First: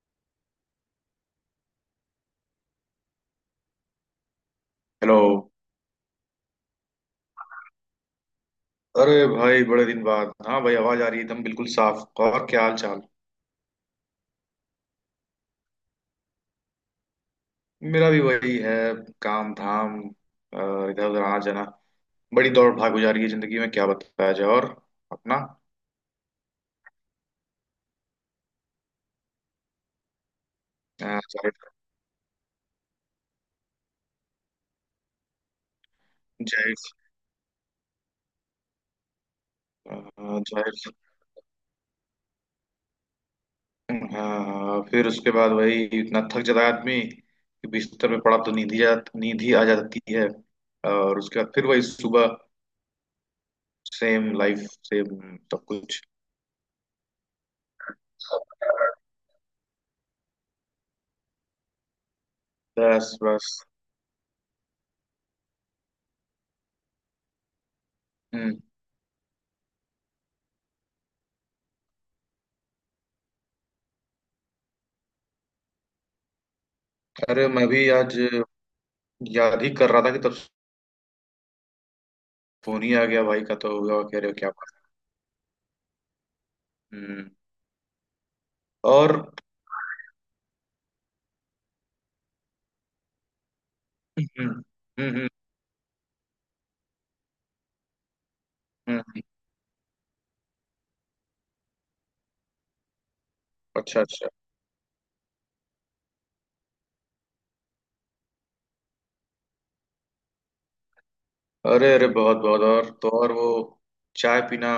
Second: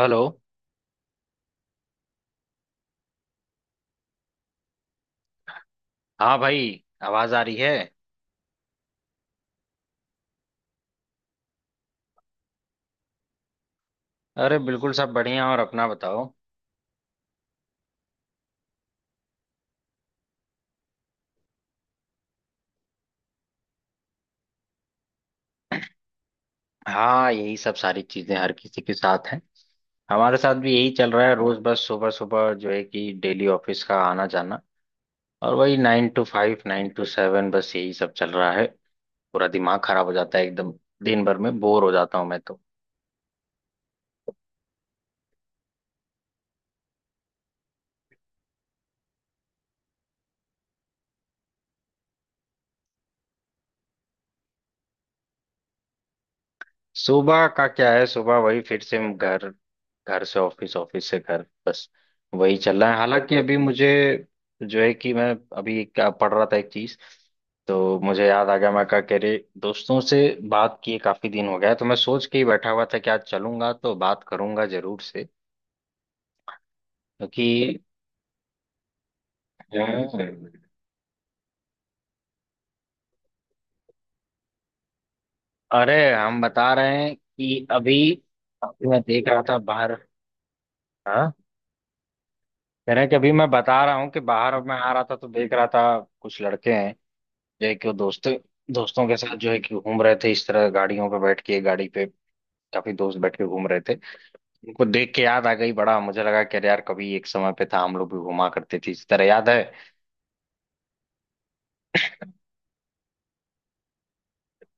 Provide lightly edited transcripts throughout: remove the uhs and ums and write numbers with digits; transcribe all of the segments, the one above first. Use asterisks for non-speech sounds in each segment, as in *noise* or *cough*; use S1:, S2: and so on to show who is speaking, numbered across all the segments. S1: Hello.
S2: Hello.
S1: हाँ भाई, आवाज आ रही है।
S2: अरे भाई बड़े दिन बाद। हाँ भाई, आवाज आ रही है एकदम बिल्कुल साफ। और क्या हाल चाल।
S1: अरे बिल्कुल, सब बढ़िया। और अपना बताओ।
S2: मेरा भी वही है, काम धाम और इधर उधर आना जाना। बड़ी दौड़ भाग हो जा रही है जिंदगी में, क्या बताया जाए। और अपना
S1: हाँ, यही सब सारी चीजें हर किसी के साथ हैं। हमारे साथ भी यही चल रहा है,
S2: जाहिर।
S1: रोज बस सुबह सुबह जो है कि डेली ऑफिस का आना जाना। और वही 9 to 5,
S2: जाहिर।
S1: 9 to 7, बस यही सब चल रहा है। पूरा दिमाग खराब हो जाता है एकदम।
S2: जाहिर।
S1: दिन भर में बोर हो जाता हूँ मैं तो।
S2: हाँ, फिर उसके बाद वही, इतना थक जाता है आदमी कि बिस्तर पे पड़ा तो नींद ही आ जाती है। और उसके बाद फिर वही सुबह। सेम लाइफ, सेम सब कुछ।
S1: सुबह का क्या है, सुबह वही फिर से हम घर, घर से ऑफिस, ऑफिस से घर, बस वही चल रहा है।
S2: बस
S1: हालांकि
S2: बस।
S1: अभी मुझे जो है कि मैं अभी क्या पढ़ रहा था एक चीज, तो मुझे याद आ
S2: हम्म।
S1: गया। मैं कहा, कह रहे दोस्तों से बात किए काफी दिन हो गया है, तो मैं सोच के ही बैठा हुआ था कि आज चलूंगा तो बात करूंगा जरूर से,
S2: अरे मैं
S1: क्योंकि
S2: भी आज याद ही कर रहा था कि तब
S1: हम्म,
S2: फोन ही आ गया भाई का, तो हुआ कह रहे हो क्या बात।
S1: अरे हम बता रहे हैं
S2: हम्म।
S1: कि अभी अभी मैं
S2: और।
S1: देख रहा था बाहर। हाँ, कह रहे हैं कि अभी मैं बता रहा हूँ कि
S2: हम्म।
S1: बाहर अब मैं आ रहा
S2: हम्म।
S1: था तो देख रहा था कुछ लड़के हैं जो है कि वो दोस्तों
S2: हम्म,
S1: दोस्तों के
S2: हम्म,
S1: साथ जो है कि घूम रहे थे, इस तरह गाड़ियों पे बैठ के, एक गाड़ी पे काफी दोस्त बैठ के घूम रहे थे।
S2: अच्छा अच्छा।
S1: उनको देख के याद आ गई, बड़ा मुझे लगा कि अरे यार, कभी एक समय पे था हम लोग भी घुमा करते थे इस तरह, याद है
S2: अरे अरे बहुत बहुत। और तो और वो चाय पीना,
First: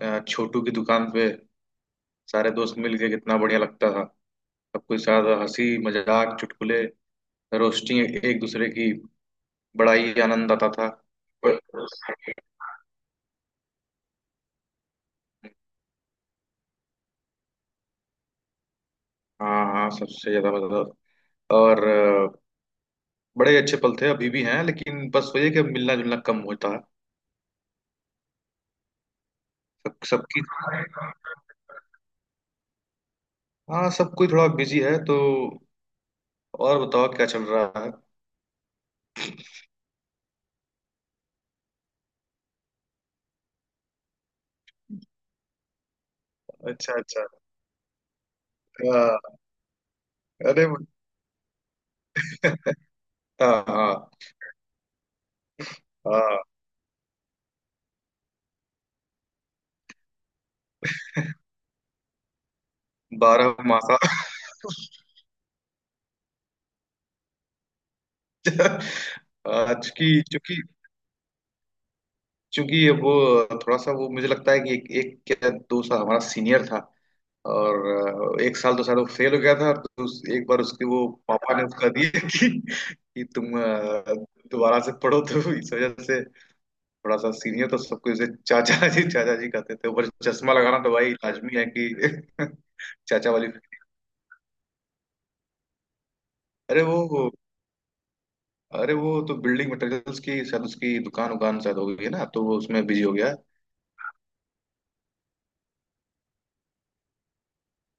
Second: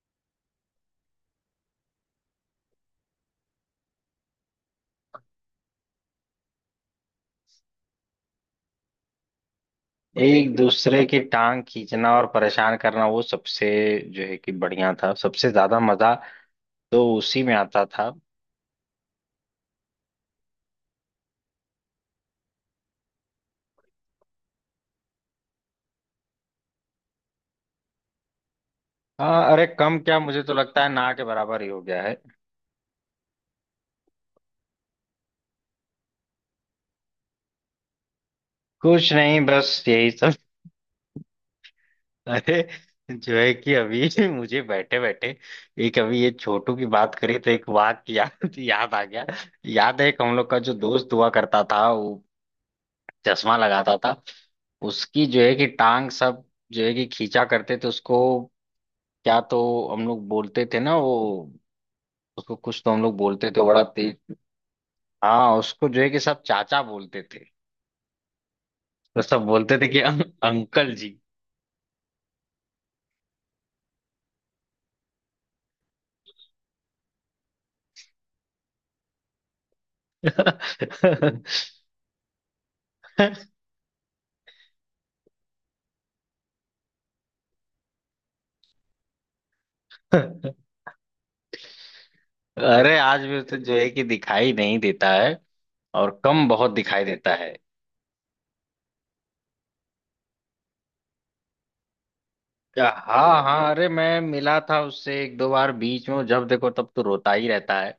S2: छोटू की दुकान पे, सारे दोस्त मिल के कितना बढ़िया लगता था। सबके साथ हंसी मजाक चुटकुले, रोस्टिंग एक एक दूसरे की, बड़ा ही आनंद
S1: एक
S2: आता था।
S1: दूसरे की टांग खींचना और
S2: *laughs*
S1: परेशान करना, वो सबसे जो है कि बढ़िया था, सबसे ज्यादा मजा तो उसी में आता था।
S2: हाँ हाँ, सबसे ज्यादा मजा। और बड़े अच्छे पल थे, अभी भी हैं, लेकिन बस वही है कि अब मिलना जुलना कम होता है।
S1: हाँ अरे,
S2: सब
S1: कम क्या,
S2: सबकी।
S1: मुझे तो लगता है ना के बराबर ही हो गया है।
S2: हाँ, सब कोई थोड़ा बिजी है तो। और बताओ क्या चल रहा है।
S1: कुछ नहीं, बस यही सब। अरे जो है कि अभी *laughs* मुझे बैठे बैठे एक अभी ये छोटू की
S2: अच्छा
S1: बात
S2: अच्छा।
S1: करी तो एक वाक्य याद याद आ गया।
S2: हाँ।
S1: याद है एक हम लोग का
S2: अरे
S1: जो
S2: *laughs*
S1: दोस्त हुआ करता था, वो चश्मा
S2: हाँ
S1: लगाता
S2: हाँ
S1: था। उसकी जो है कि टांग
S2: हाँ।
S1: सब जो है कि खींचा करते थे उसको। क्या तो हम लोग बोलते थे ना, वो उसको कुछ तो हम लोग बोलते थे,
S2: बारह
S1: बड़ा
S2: मासा।
S1: तेज। हाँ, उसको जो है कि सब चाचा बोलते थे। तो सब बोलते थे
S2: आज
S1: कि
S2: की चूंकि,
S1: अंकल जी।
S2: चूंकि वो थोड़ा सा वो मुझे लगता है कि एक क्या दो साल हमारा सीनियर था। और एक साल तो शायद वो फेल हो गया था, और एक बार उसके वो पापा ने उसका दिया कि तुम
S1: *laughs*
S2: दोबारा से पढ़ो, तो इस वजह से थोड़ा सा सीनियर तो सबको जैसे चाचा जी कहते थे, ऊपर से चश्मा लगाना तो भाई लाजमी है कि *laughs*
S1: अरे आज
S2: चाचा
S1: भी
S2: वाली।
S1: तो जो है कि दिखाई नहीं देता है और कम, बहुत
S2: अरे
S1: दिखाई
S2: वो।
S1: देता है।
S2: अरे वो तो बिल्डिंग मटेरियल्स की शायद उसकी दुकान उकान शायद हो गई है ना, तो वो उसमें बिजी हो गया।
S1: हाँ, हाँ। अरे मैं मिला था उससे एक दो बार बीच में, जब देखो तब तो रोता ही रहता है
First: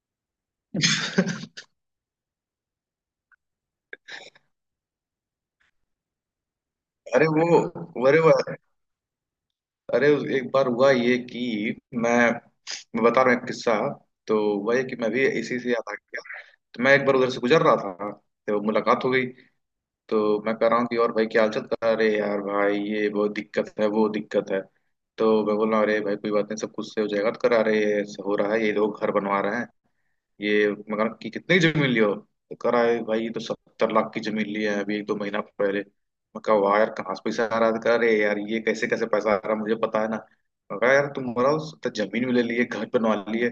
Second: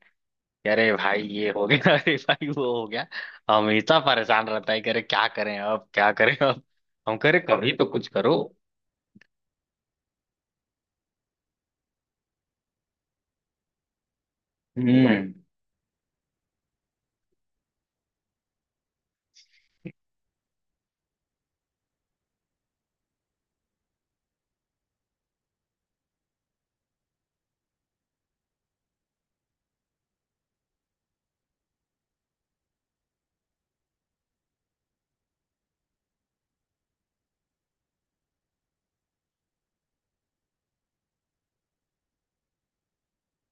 S1: कि अरे भाई ये
S2: *laughs*
S1: हो गया, *laughs* अरे भाई वो हो गया। हमेशा परेशान रहता है कि अरे क्या करें अब, क्या करें अब। हम
S2: अरे
S1: कह रहे
S2: वो।
S1: कभी तो कुछ
S2: अरे वो।
S1: करो।
S2: एक बार हुआ ये कि मैं मैं बता रहा हूँ एक किस्सा। तो हुआ ये कि मैं भी
S1: हम्म।
S2: इसी से याद आ गया। तो मैं एक बार उधर से गुजर रहा था, तो मुलाकात हो गई। तो मैं कह रहा हूँ कि और भाई क्या हाल चाल कर, अरे यार भाई ये बहुत दिक्कत है वो दिक्कत है। तो मैं बोल रहा हूँ अरे भाई कोई बात नहीं, सब कुछ से हो जाएगा। तो करा रहे हो रहा है, ये लोग घर बनवा रहे हैं, ये मगर कि कितनी जमीन लियो, तो कह रहा है भाई ये तो सत्तर लाख की जमीन ली है अभी एक दो महीना पहले। मैं कहा वाह यार, कहाँ से पैसा आ रहा है। तो कह रहे यार, ये कैसे कैसे पैसा आ रहा है मुझे पता है ना। मैं कहा यार तुम मराओ। तो जमीन भी ले लिए, घर बनवा लिए,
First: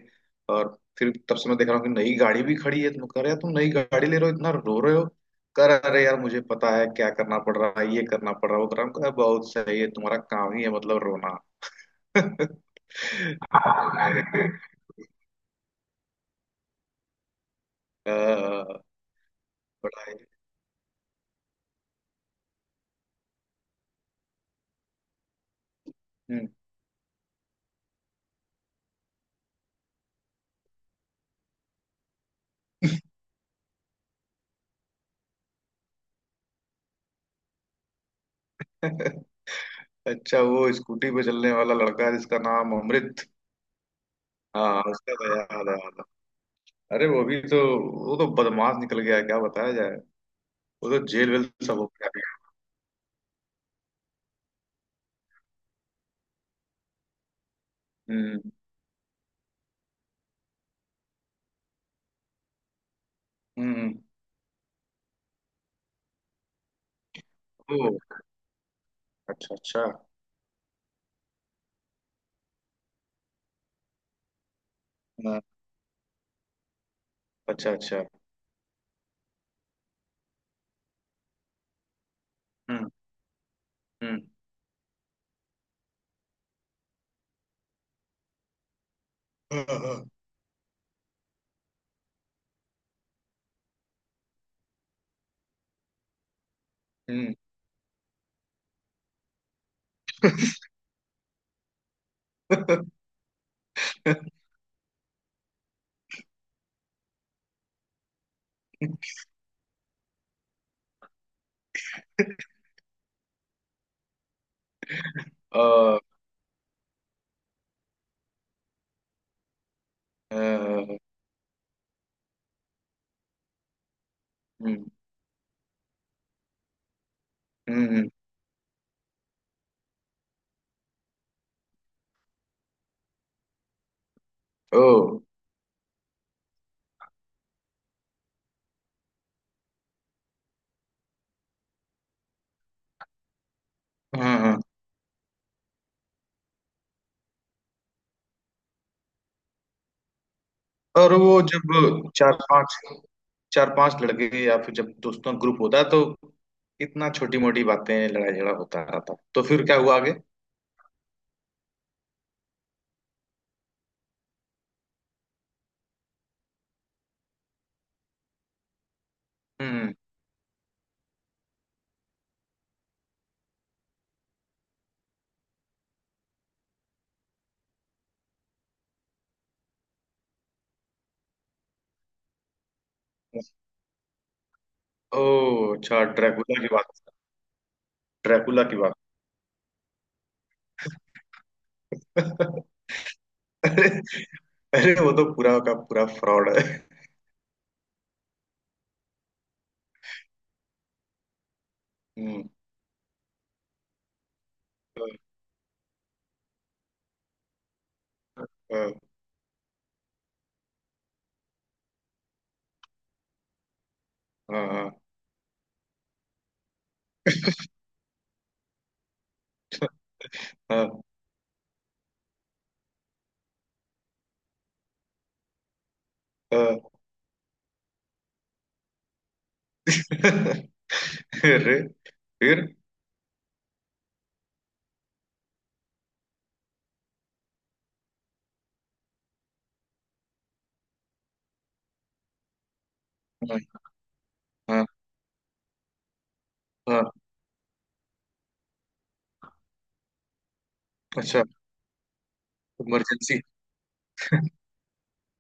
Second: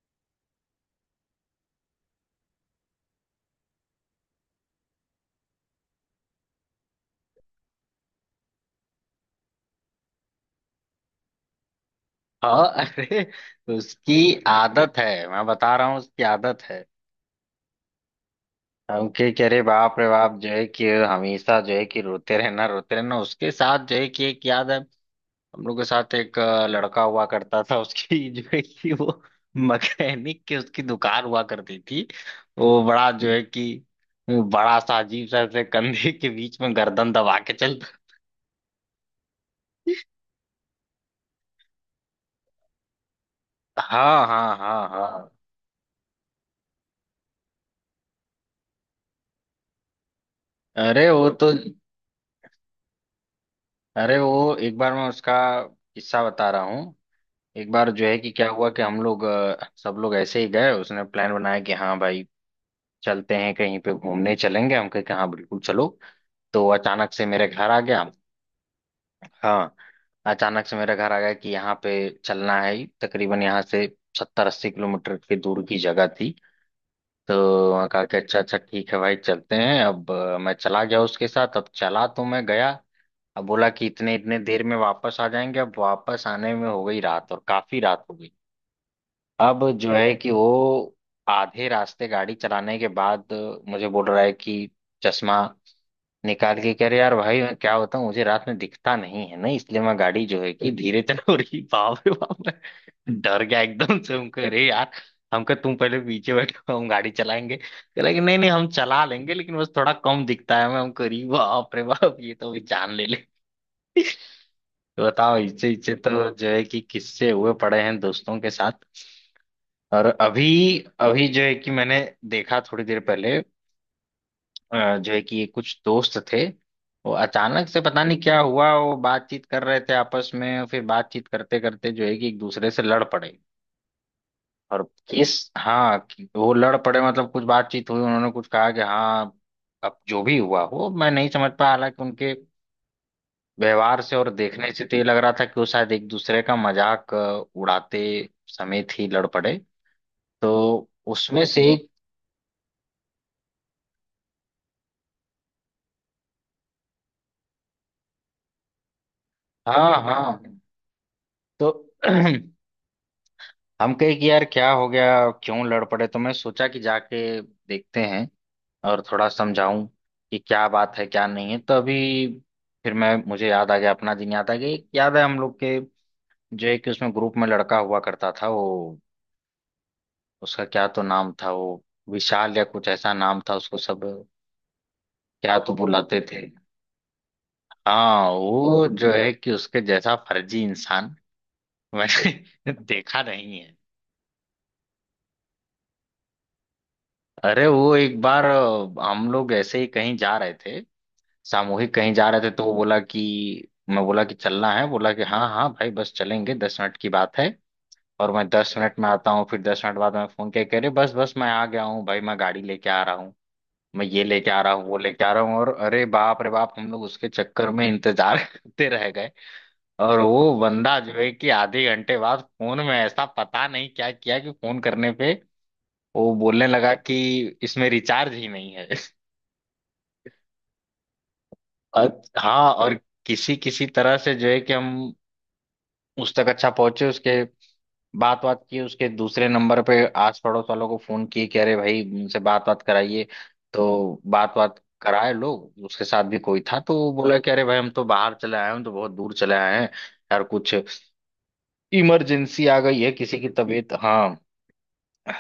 S2: और फिर तब से मैं देख रहा हूँ कि नई गाड़ी भी खड़ी है। तुम कह रहे यार तुम नई गाड़ी ले रहे हो इतना रो रहे हो। कह रहे अरे यार मुझे पता है क्या करना पड़ रहा है, ये करना पड़ रहा है, वो कर रहा है। मैं कहा, बहुत सही है, तुम्हारा काम ही है मतलब रोना। *laughs* तो
S1: हाँ अरे, उसकी
S2: मैंने कहा,
S1: आदत है, मैं बता रहा हूँ उसकी आदत है।
S2: "अ,
S1: हम के कह रहे बाप
S2: बड़ा
S1: रे
S2: है।
S1: बाप, जो है कि हमेशा जो है कि रोते रहना रोते रहना। उसके साथ जो है कि एक याद है, हम लोग के साथ एक
S2: हम्म।
S1: लड़का हुआ करता था, उसकी *laughs* जो है कि वो मैकेनिक की उसकी दुकान हुआ करती थी। वो बड़ा जो है कि बड़ा सा अजीब सा, ऐसे कंधे के बीच में गर्दन दबा के चलता।
S2: अच्छा वो स्कूटी पे चलने वाला लड़का जिसका नाम अमृत।
S1: हाँ, हाँ,
S2: हाँ,
S1: हाँ,
S2: उसका
S1: हाँ।
S2: तो याद है याद है। अरे वो भी तो। वो तो बदमाश निकल गया, क्या बताया जाए। वो तो
S1: अरे वो
S2: जेल वेल
S1: तो,
S2: सब हो गया।
S1: अरे वो एक बार मैं उसका किस्सा बता रहा हूँ। एक बार जो है कि
S2: हम्म।
S1: क्या हुआ कि हम लोग सब लोग ऐसे ही गए, उसने प्लान बनाया कि हाँ भाई चलते हैं
S2: हम्म।
S1: कहीं
S2: हम्म।
S1: पे घूमने चलेंगे। हम कहे कि हाँ बिल्कुल चलो। तो अचानक से मेरे घर
S2: ओ
S1: आ गया।
S2: अच्छा
S1: हाँ,
S2: अच्छा।
S1: अचानक से मेरे घर आ गया कि यहाँ पे चलना है ही। तकरीबन यहाँ से 70-80 किलोमीटर की
S2: हाँ।
S1: दूर की जगह थी। तो
S2: अच्छा
S1: वहाँ
S2: अच्छा।
S1: कहा कि अच्छा अच्छा ठीक है भाई चलते हैं। अब मैं चला गया उसके साथ, अब चला तो मैं गया।
S2: हम्म
S1: अब बोला कि इतने
S2: हम्म।
S1: इतने देर में वापस आ जाएंगे, अब वापस आने में हो गई रात, और काफी रात हो गई।
S2: हाँ,
S1: अब जो
S2: हाँ।
S1: है कि वो आधे रास्ते गाड़ी चलाने के बाद मुझे बोल रहा है कि चश्मा निकाल के कह रहे यार
S2: हम्म।
S1: भाई, मैं क्या होता हूँ, मुझे रात में दिखता नहीं है ना, इसलिए मैं गाड़ी जो है कि धीरे चला रही। बाप रे बाप, मैं डर गया एकदम से हमको। *laughs*
S2: *laughs*
S1: अरे यार, हमको तुम पहले पीछे बैठो, हम गाड़ी चलाएंगे। कहला कि नहीं नहीं, हम चला लेंगे, लेकिन बस थोड़ा कम दिखता है मैं। हमको अरे बाप रे बाप, ये तो भी जान ले ले। *laughs* तो बताओ, इच्छे इच्छे
S2: अ,
S1: तो जो है कि किस्से हुए पड़े हैं दोस्तों के साथ। और
S2: अ,
S1: अभी अभी जो है कि मैंने देखा थोड़ी देर पहले,
S2: हम्म।
S1: जो है कि कुछ दोस्त थे। वो अचानक से पता
S2: हम्म।
S1: नहीं क्या हुआ, वो बातचीत कर रहे थे आपस में, फिर बातचीत करते करते जो है कि एक दूसरे से लड़ पड़े, और
S2: ओ
S1: किस, हाँ कि वो लड़ पड़े, मतलब कुछ बातचीत हुई, उन्होंने कुछ कहा कि हाँ। अब जो भी हुआ हो मैं नहीं समझ पाया, हालांकि उनके व्यवहार से और
S2: हाँ हाँ।
S1: देखने से तो ये लग रहा था कि वो शायद एक दूसरे का मजाक उड़ाते समय ही लड़ पड़े। तो
S2: और वो
S1: उसमें से
S2: जब
S1: एक,
S2: चार पांच लड़के या फिर जब दोस्तों का ग्रुप होता है, तो इतना छोटी मोटी बातें लड़ाई झगड़ा होता रहता, तो फिर क्या
S1: हाँ
S2: हुआ आगे।
S1: हाँ। तो *clears throat* हम कहे कि यार क्या हो गया, क्यों लड़ पड़े। तो मैं सोचा कि जाके देखते हैं और थोड़ा समझाऊं
S2: हम्म।
S1: कि क्या बात है, क्या नहीं है। तो अभी फिर मैं, मुझे याद आ गया, अपना दिन याद आ गया। एक याद है, हम लोग के जो एक उसमें ग्रुप में लड़का हुआ करता था, वो उसका क्या तो नाम था, वो विशाल या कुछ ऐसा नाम था। उसको सब
S2: ओ
S1: क्या तो
S2: अच्छा,
S1: बुलाते थे।
S2: ड्रैकुला की बात।
S1: हाँ,
S2: ड्रैकुला की
S1: वो
S2: बात।
S1: जो है कि उसके जैसा फर्जी इंसान मैंने
S2: *laughs*
S1: *laughs* देखा नहीं है।
S2: अरे। अरे वो तो पूरा का पूरा फ्रॉड है।
S1: अरे वो एक बार हम लोग ऐसे ही कहीं जा रहे थे, सामूहिक कहीं जा रहे
S2: हम्म।
S1: थे, तो वो बोला कि, मैं बोला कि चलना है, बोला कि हाँ हाँ भाई बस चलेंगे, 10 मिनट की बात है, और मैं दस
S2: हाँ
S1: मिनट में आता हूँ। फिर 10 मिनट बाद मैं फोन किया, कह रहे बस बस मैं आ गया हूँ भाई, मैं गाड़ी लेके आ रहा हूँ, मैं ये लेके आ रहा हूँ वो
S2: हाँ
S1: लेके आ रहा हूँ। और अरे बाप रे बाप, हम लोग उसके चक्कर में इंतजार *laughs* करते रह गए। और वो
S2: हाँ।
S1: बंदा जो है कि आधे घंटे बाद फोन में ऐसा पता नहीं क्या किया कि फोन करने पे वो बोलने
S2: हाँ,
S1: लगा कि इसमें रिचार्ज ही नहीं है।
S2: अरे
S1: *laughs* और हाँ,
S2: फिर।
S1: और किसी किसी तरह से जो है कि हम उस तक अच्छा पहुंचे। उसके बात बात की, उसके दूसरे नंबर पे, आस पड़ोस वालों को फोन किए कि अरे भाई उनसे बात बात कराइए।
S2: हाँ।
S1: तो बात बात
S2: हाँ,
S1: कराए, लोग उसके साथ भी कोई था तो
S2: हाँ,
S1: वो बोला कि अरे भाई हम तो बाहर चले आए हैं, हम तो बहुत दूर चले आए हैं। यार कुछ
S2: अच्छा
S1: इमरजेंसी आ गई है किसी
S2: इमरजेंसी।
S1: की तबीयत, हाँ,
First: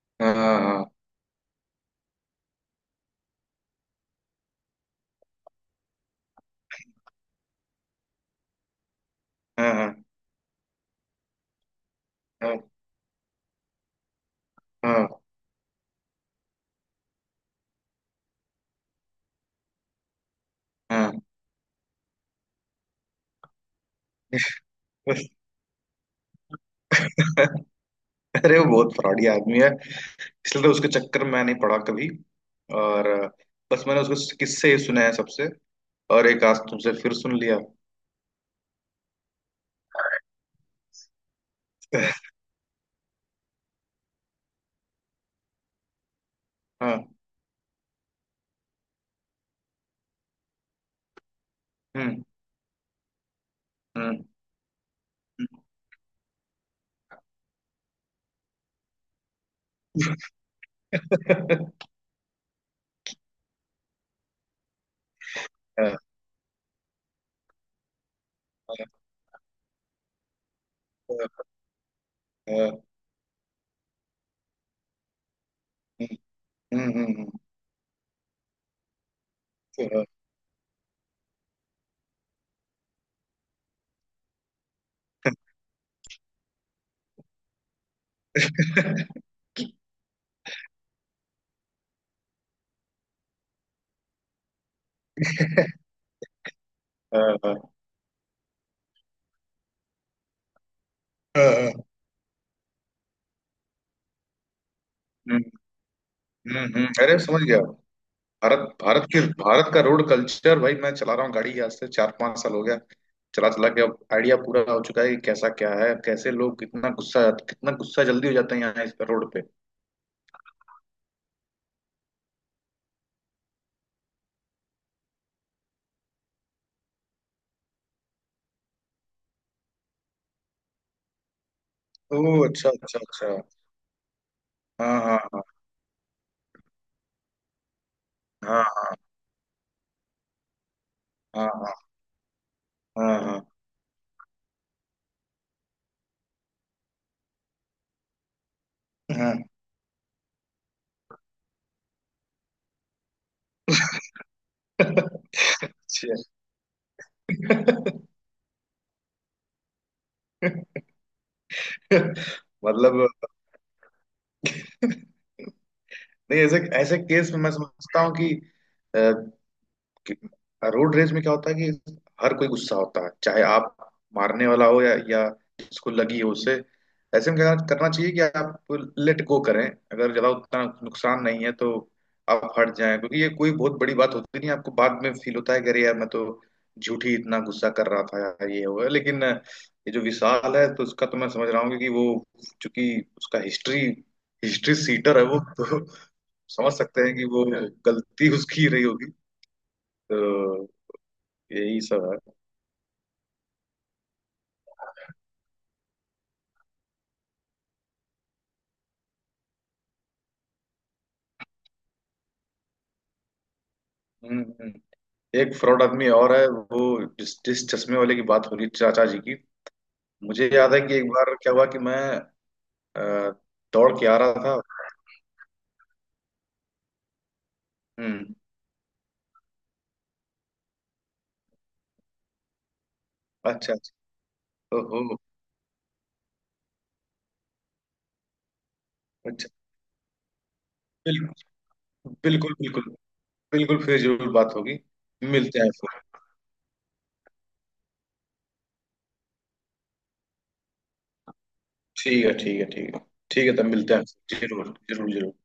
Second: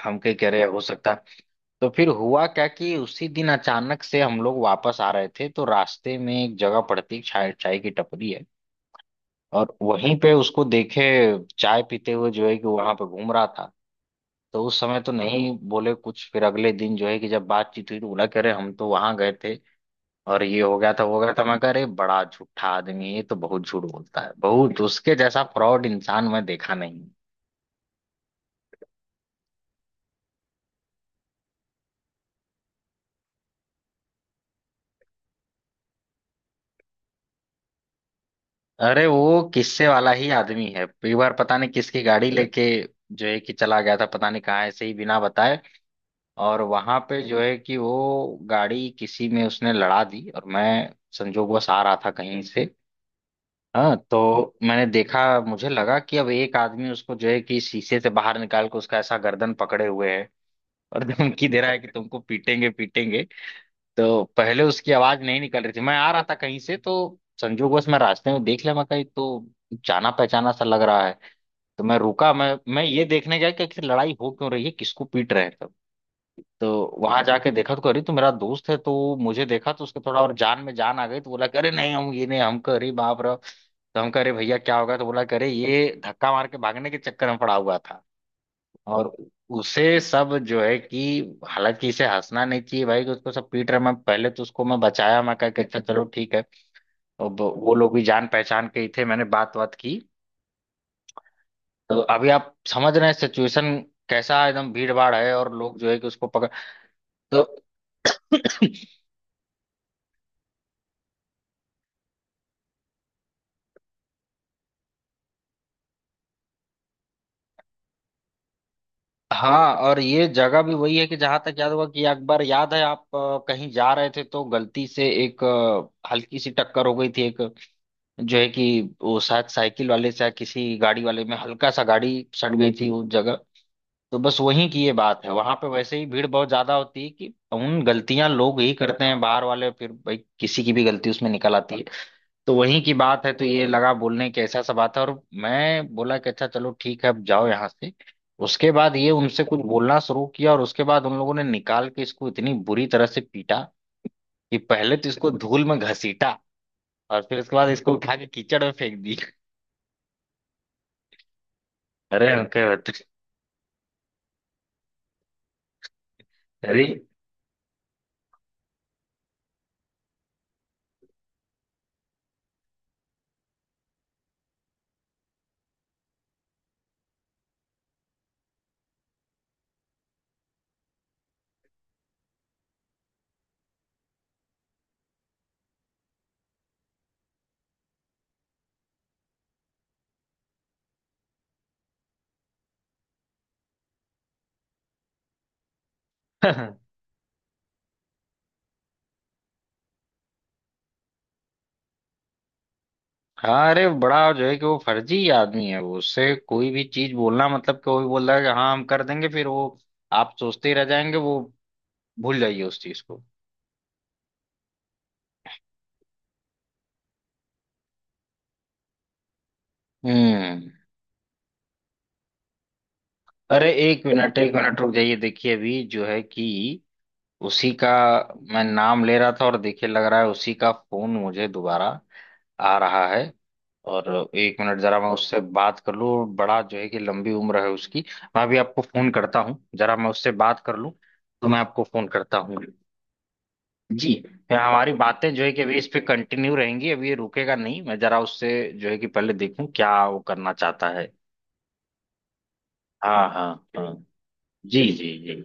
S1: हम
S2: हाँ
S1: कहीं कह रहे हैं, हो
S2: हाँ
S1: सकता है। तो फिर हुआ क्या कि उसी दिन अचानक से हम लोग वापस आ रहे थे, तो रास्ते में एक जगह पड़ती है, चाय चाय की टपरी है,
S2: हाँ
S1: और
S2: हाँ
S1: वहीं पे उसको देखे चाय पीते हुए जो है
S2: हाँ
S1: कि वहां पे घूम रहा था। तो उस समय तो नहीं बोले कुछ, फिर अगले दिन जो है कि जब बातचीत हुई तो बोला कि अरे हम तो वहां गए थे और ये हो गया था
S2: हाँ
S1: वो हो गया था। मैं कह अरे बड़ा झूठा आदमी है, ये तो बहुत झूठ बोलता है बहुत, उसके जैसा फ्रॉड इंसान मैं देखा नहीं।
S2: हाँ। अरे वो बहुत फ्रॉडी आदमी है, इसलिए तो उसके चक्कर में नहीं पड़ा कभी। और बस मैंने उसके किस्से ही सुने हैं सबसे, और एक आज तुमसे फिर सुन लिया।
S1: अरे वो किस्से वाला ही आदमी है। एक बार पता नहीं किसकी गाड़ी लेके जो है कि चला गया था पता नहीं कहाँ, ऐसे ही बिना बताए। और
S2: हाँ।
S1: वहां पे जो है कि वो गाड़ी किसी में उसने लड़ा दी, और मैं संजोगवश आ रहा था
S2: हम्म।
S1: कहीं से। हाँ, तो
S2: हम्म।
S1: मैंने देखा।
S2: हम्म।
S1: मुझे लगा कि अब एक आदमी उसको जो है कि शीशे से बाहर निकाल के उसका ऐसा गर्दन पकड़े हुए है, और धमकी दे रहा है
S2: *laughs*
S1: कि तुमको पीटेंगे पीटेंगे। तो पहले उसकी आवाज नहीं निकल रही थी।
S2: हाँ,
S1: मैं आ रहा था कहीं से, तो संजोगवश मैं रास्ते में देख लिया। मैं
S2: हाँ,
S1: कहीं तो जाना पहचाना सा लग रहा है। तो मैं रुका, मैं
S2: हाँ।
S1: ये देखने गया कि आखिर लड़ाई हो क्यों रही है, किसको पीट रहे हैं।
S2: हम्म,
S1: तो वहां
S2: हम्म।
S1: जाके देखा तो करी तो मेरा दोस्त है, तो मुझे देखा तो उसके
S2: हाँ,
S1: थोड़ा और जान में जान आ गई। तो बोला कि, अरे नहीं हम ये नहीं हम, अरे बाप रे। तो हम कह रहे भैया क्या होगा, तो बोला करे ये धक्का मार के भागने के चक्कर में पड़ा हुआ था। और उसे सब जो है कि, हालांकि इसे हंसना नहीं चाहिए भाई कि उसको सब पीट रहे। मैं पहले तो उसको मैं बचाया, मैं कहा कि अच्छा चलो ठीक है।
S2: हाँ,
S1: अब
S2: हाँ,
S1: वो लोग भी जान पहचान के ही थे, मैंने बात बात की।
S2: हाँ, हाँ।
S1: तो अभी आप समझ रहे हैं सिचुएशन कैसा, एकदम भीड़ भाड़ है
S2: हम्म,
S1: और लोग जो है कि उसको पकड़।
S2: अरे समझ
S1: तो
S2: गया।
S1: *clears throat*
S2: भारत भारत की भारत का रोड कल्चर भाई, मैं चला रहा हूँ गाड़ी आज से चार पांच साल हो गया। चला चला के अब आइडिया पूरा हो चुका है कि कैसा क्या है, कैसे लोग कितना गुस्सा जल्दी हो जाते हैं यहाँ इस पे रोड पे।
S1: हाँ, और ये जगह भी वही है कि जहां तक याद होगा कि एक बार याद है आप कहीं जा रहे थे तो गलती से एक हल्की सी टक्कर हो गई थी एक जो है कि वो शायद साइकिल वाले से या किसी गाड़ी वाले में हल्का सा गाड़ी
S2: ओह
S1: सट
S2: अच्छा
S1: गई थी
S2: अच्छा
S1: उस
S2: अच्छा।
S1: जगह। तो बस वहीं की ये
S2: हाँ
S1: बात है।
S2: हाँ
S1: वहां पे वैसे ही भीड़ बहुत ज्यादा होती है कि उन गलतियां लोग ही
S2: हाँ
S1: करते हैं बाहर वाले, फिर भाई किसी की भी गलती उसमें
S2: हाँ
S1: निकल
S2: हाँ
S1: आती है। तो वहीं की
S2: हाँ
S1: बात है,
S2: हाँ
S1: तो ये लगा बोलने की ऐसा सा बात है। और मैं बोला कि अच्छा चलो ठीक है, अब जाओ यहाँ से। उसके बाद ये
S2: हाँ
S1: उनसे
S2: हाँ।
S1: कुछ बोलना शुरू किया, और उसके बाद उन लोगों ने निकाल के इसको इतनी बुरी तरह से पीटा कि पहले तो इसको
S2: *laughs*
S1: धूल में
S2: अच्छा।
S1: घसीटा, और फिर उसके बाद इसको उठा के कीचड़ में फेंक दी। अरे उनके
S2: मतलब, नहीं, ऐसे
S1: अरे।
S2: ऐसे केस में मैं समझता हूँ कि कि रोड रेज में क्या होता है कि हर कोई गुस्सा होता है, चाहे आप मारने वाला हो या जिसको लगी हो उसे। ऐसे में क्या करना चाहिए कि आप लेट गो करें, अगर ज्यादा उतना नुकसान नहीं है तो आप हट जाएं, क्योंकि ये कोई बहुत बड़ी बात होती नहीं है, आपको बाद में फील होता है कि अरे यार मैं तो झूठी इतना गुस्सा कर रहा था यार ये हुआ। लेकिन ये जो विशाल है तो उसका तो मैं समझ रहा हूँ कि वो, चूंकि उसका हिस्ट्री हिस्ट्री सीटर है, वो तो समझ सकते हैं कि वो गलती उसकी रही होगी। तो यही सब है।
S1: हाँ, अरे बड़ा जो है कि वो फर्जी आदमी है। वो उससे कोई भी चीज बोलना मतलब कि, वो भी बोल रहा है कि हाँ हम कर देंगे, फिर वो आप सोचते ही रह जाएंगे। वो भूल जाइए उस चीज को।
S2: हम्म। हम्म। एक फ्रॉड आदमी और है वो, जिस जिस चश्मे वाले की बात हो रही चाचा जी की। मुझे
S1: हम्म।
S2: याद है कि एक बार क्या हुआ कि मैं अ,
S1: अरे
S2: दौड़ के आ रहा
S1: एक
S2: था।
S1: मिनट रुक जाइए, देखिए अभी जो है कि उसी का
S2: हम्म।
S1: मैं नाम ले रहा था, और देखिए लग रहा है उसी का फोन मुझे दोबारा आ रहा है।
S2: अच्छा
S1: और
S2: अच्छा।
S1: एक मिनट, जरा मैं
S2: ओहो।
S1: उससे बात कर लूँ, बड़ा जो है कि लंबी उम्र है उसकी। मैं अभी आपको फोन करता
S2: अच्छा।
S1: हूँ, जरा मैं उससे बात कर लूँ। तो
S2: बिल्कुल।
S1: मैं आपको फोन करता
S2: बिल्कुल
S1: हूँ।
S2: बिल्कुल। बिल्कुल, फिर
S1: जी।
S2: जरूर बात
S1: फिर
S2: होगी।
S1: हमारी बातें जो है
S2: मिलते
S1: कि
S2: हैं
S1: अभी इस पे
S2: फिर।
S1: कंटिन्यू रहेंगी, अभी ये रुकेगा नहीं। मैं जरा उससे जो है कि पहले देखूं क्या वो करना चाहता है।
S2: ठीक है ठीक है ठीक है।
S1: हाँ,
S2: ठीक
S1: हाँ।
S2: है, तब मिलते
S1: हाँ।
S2: हैं। जरूर
S1: जी,
S2: जरूर
S1: जी,
S2: जरूर।
S1: जी।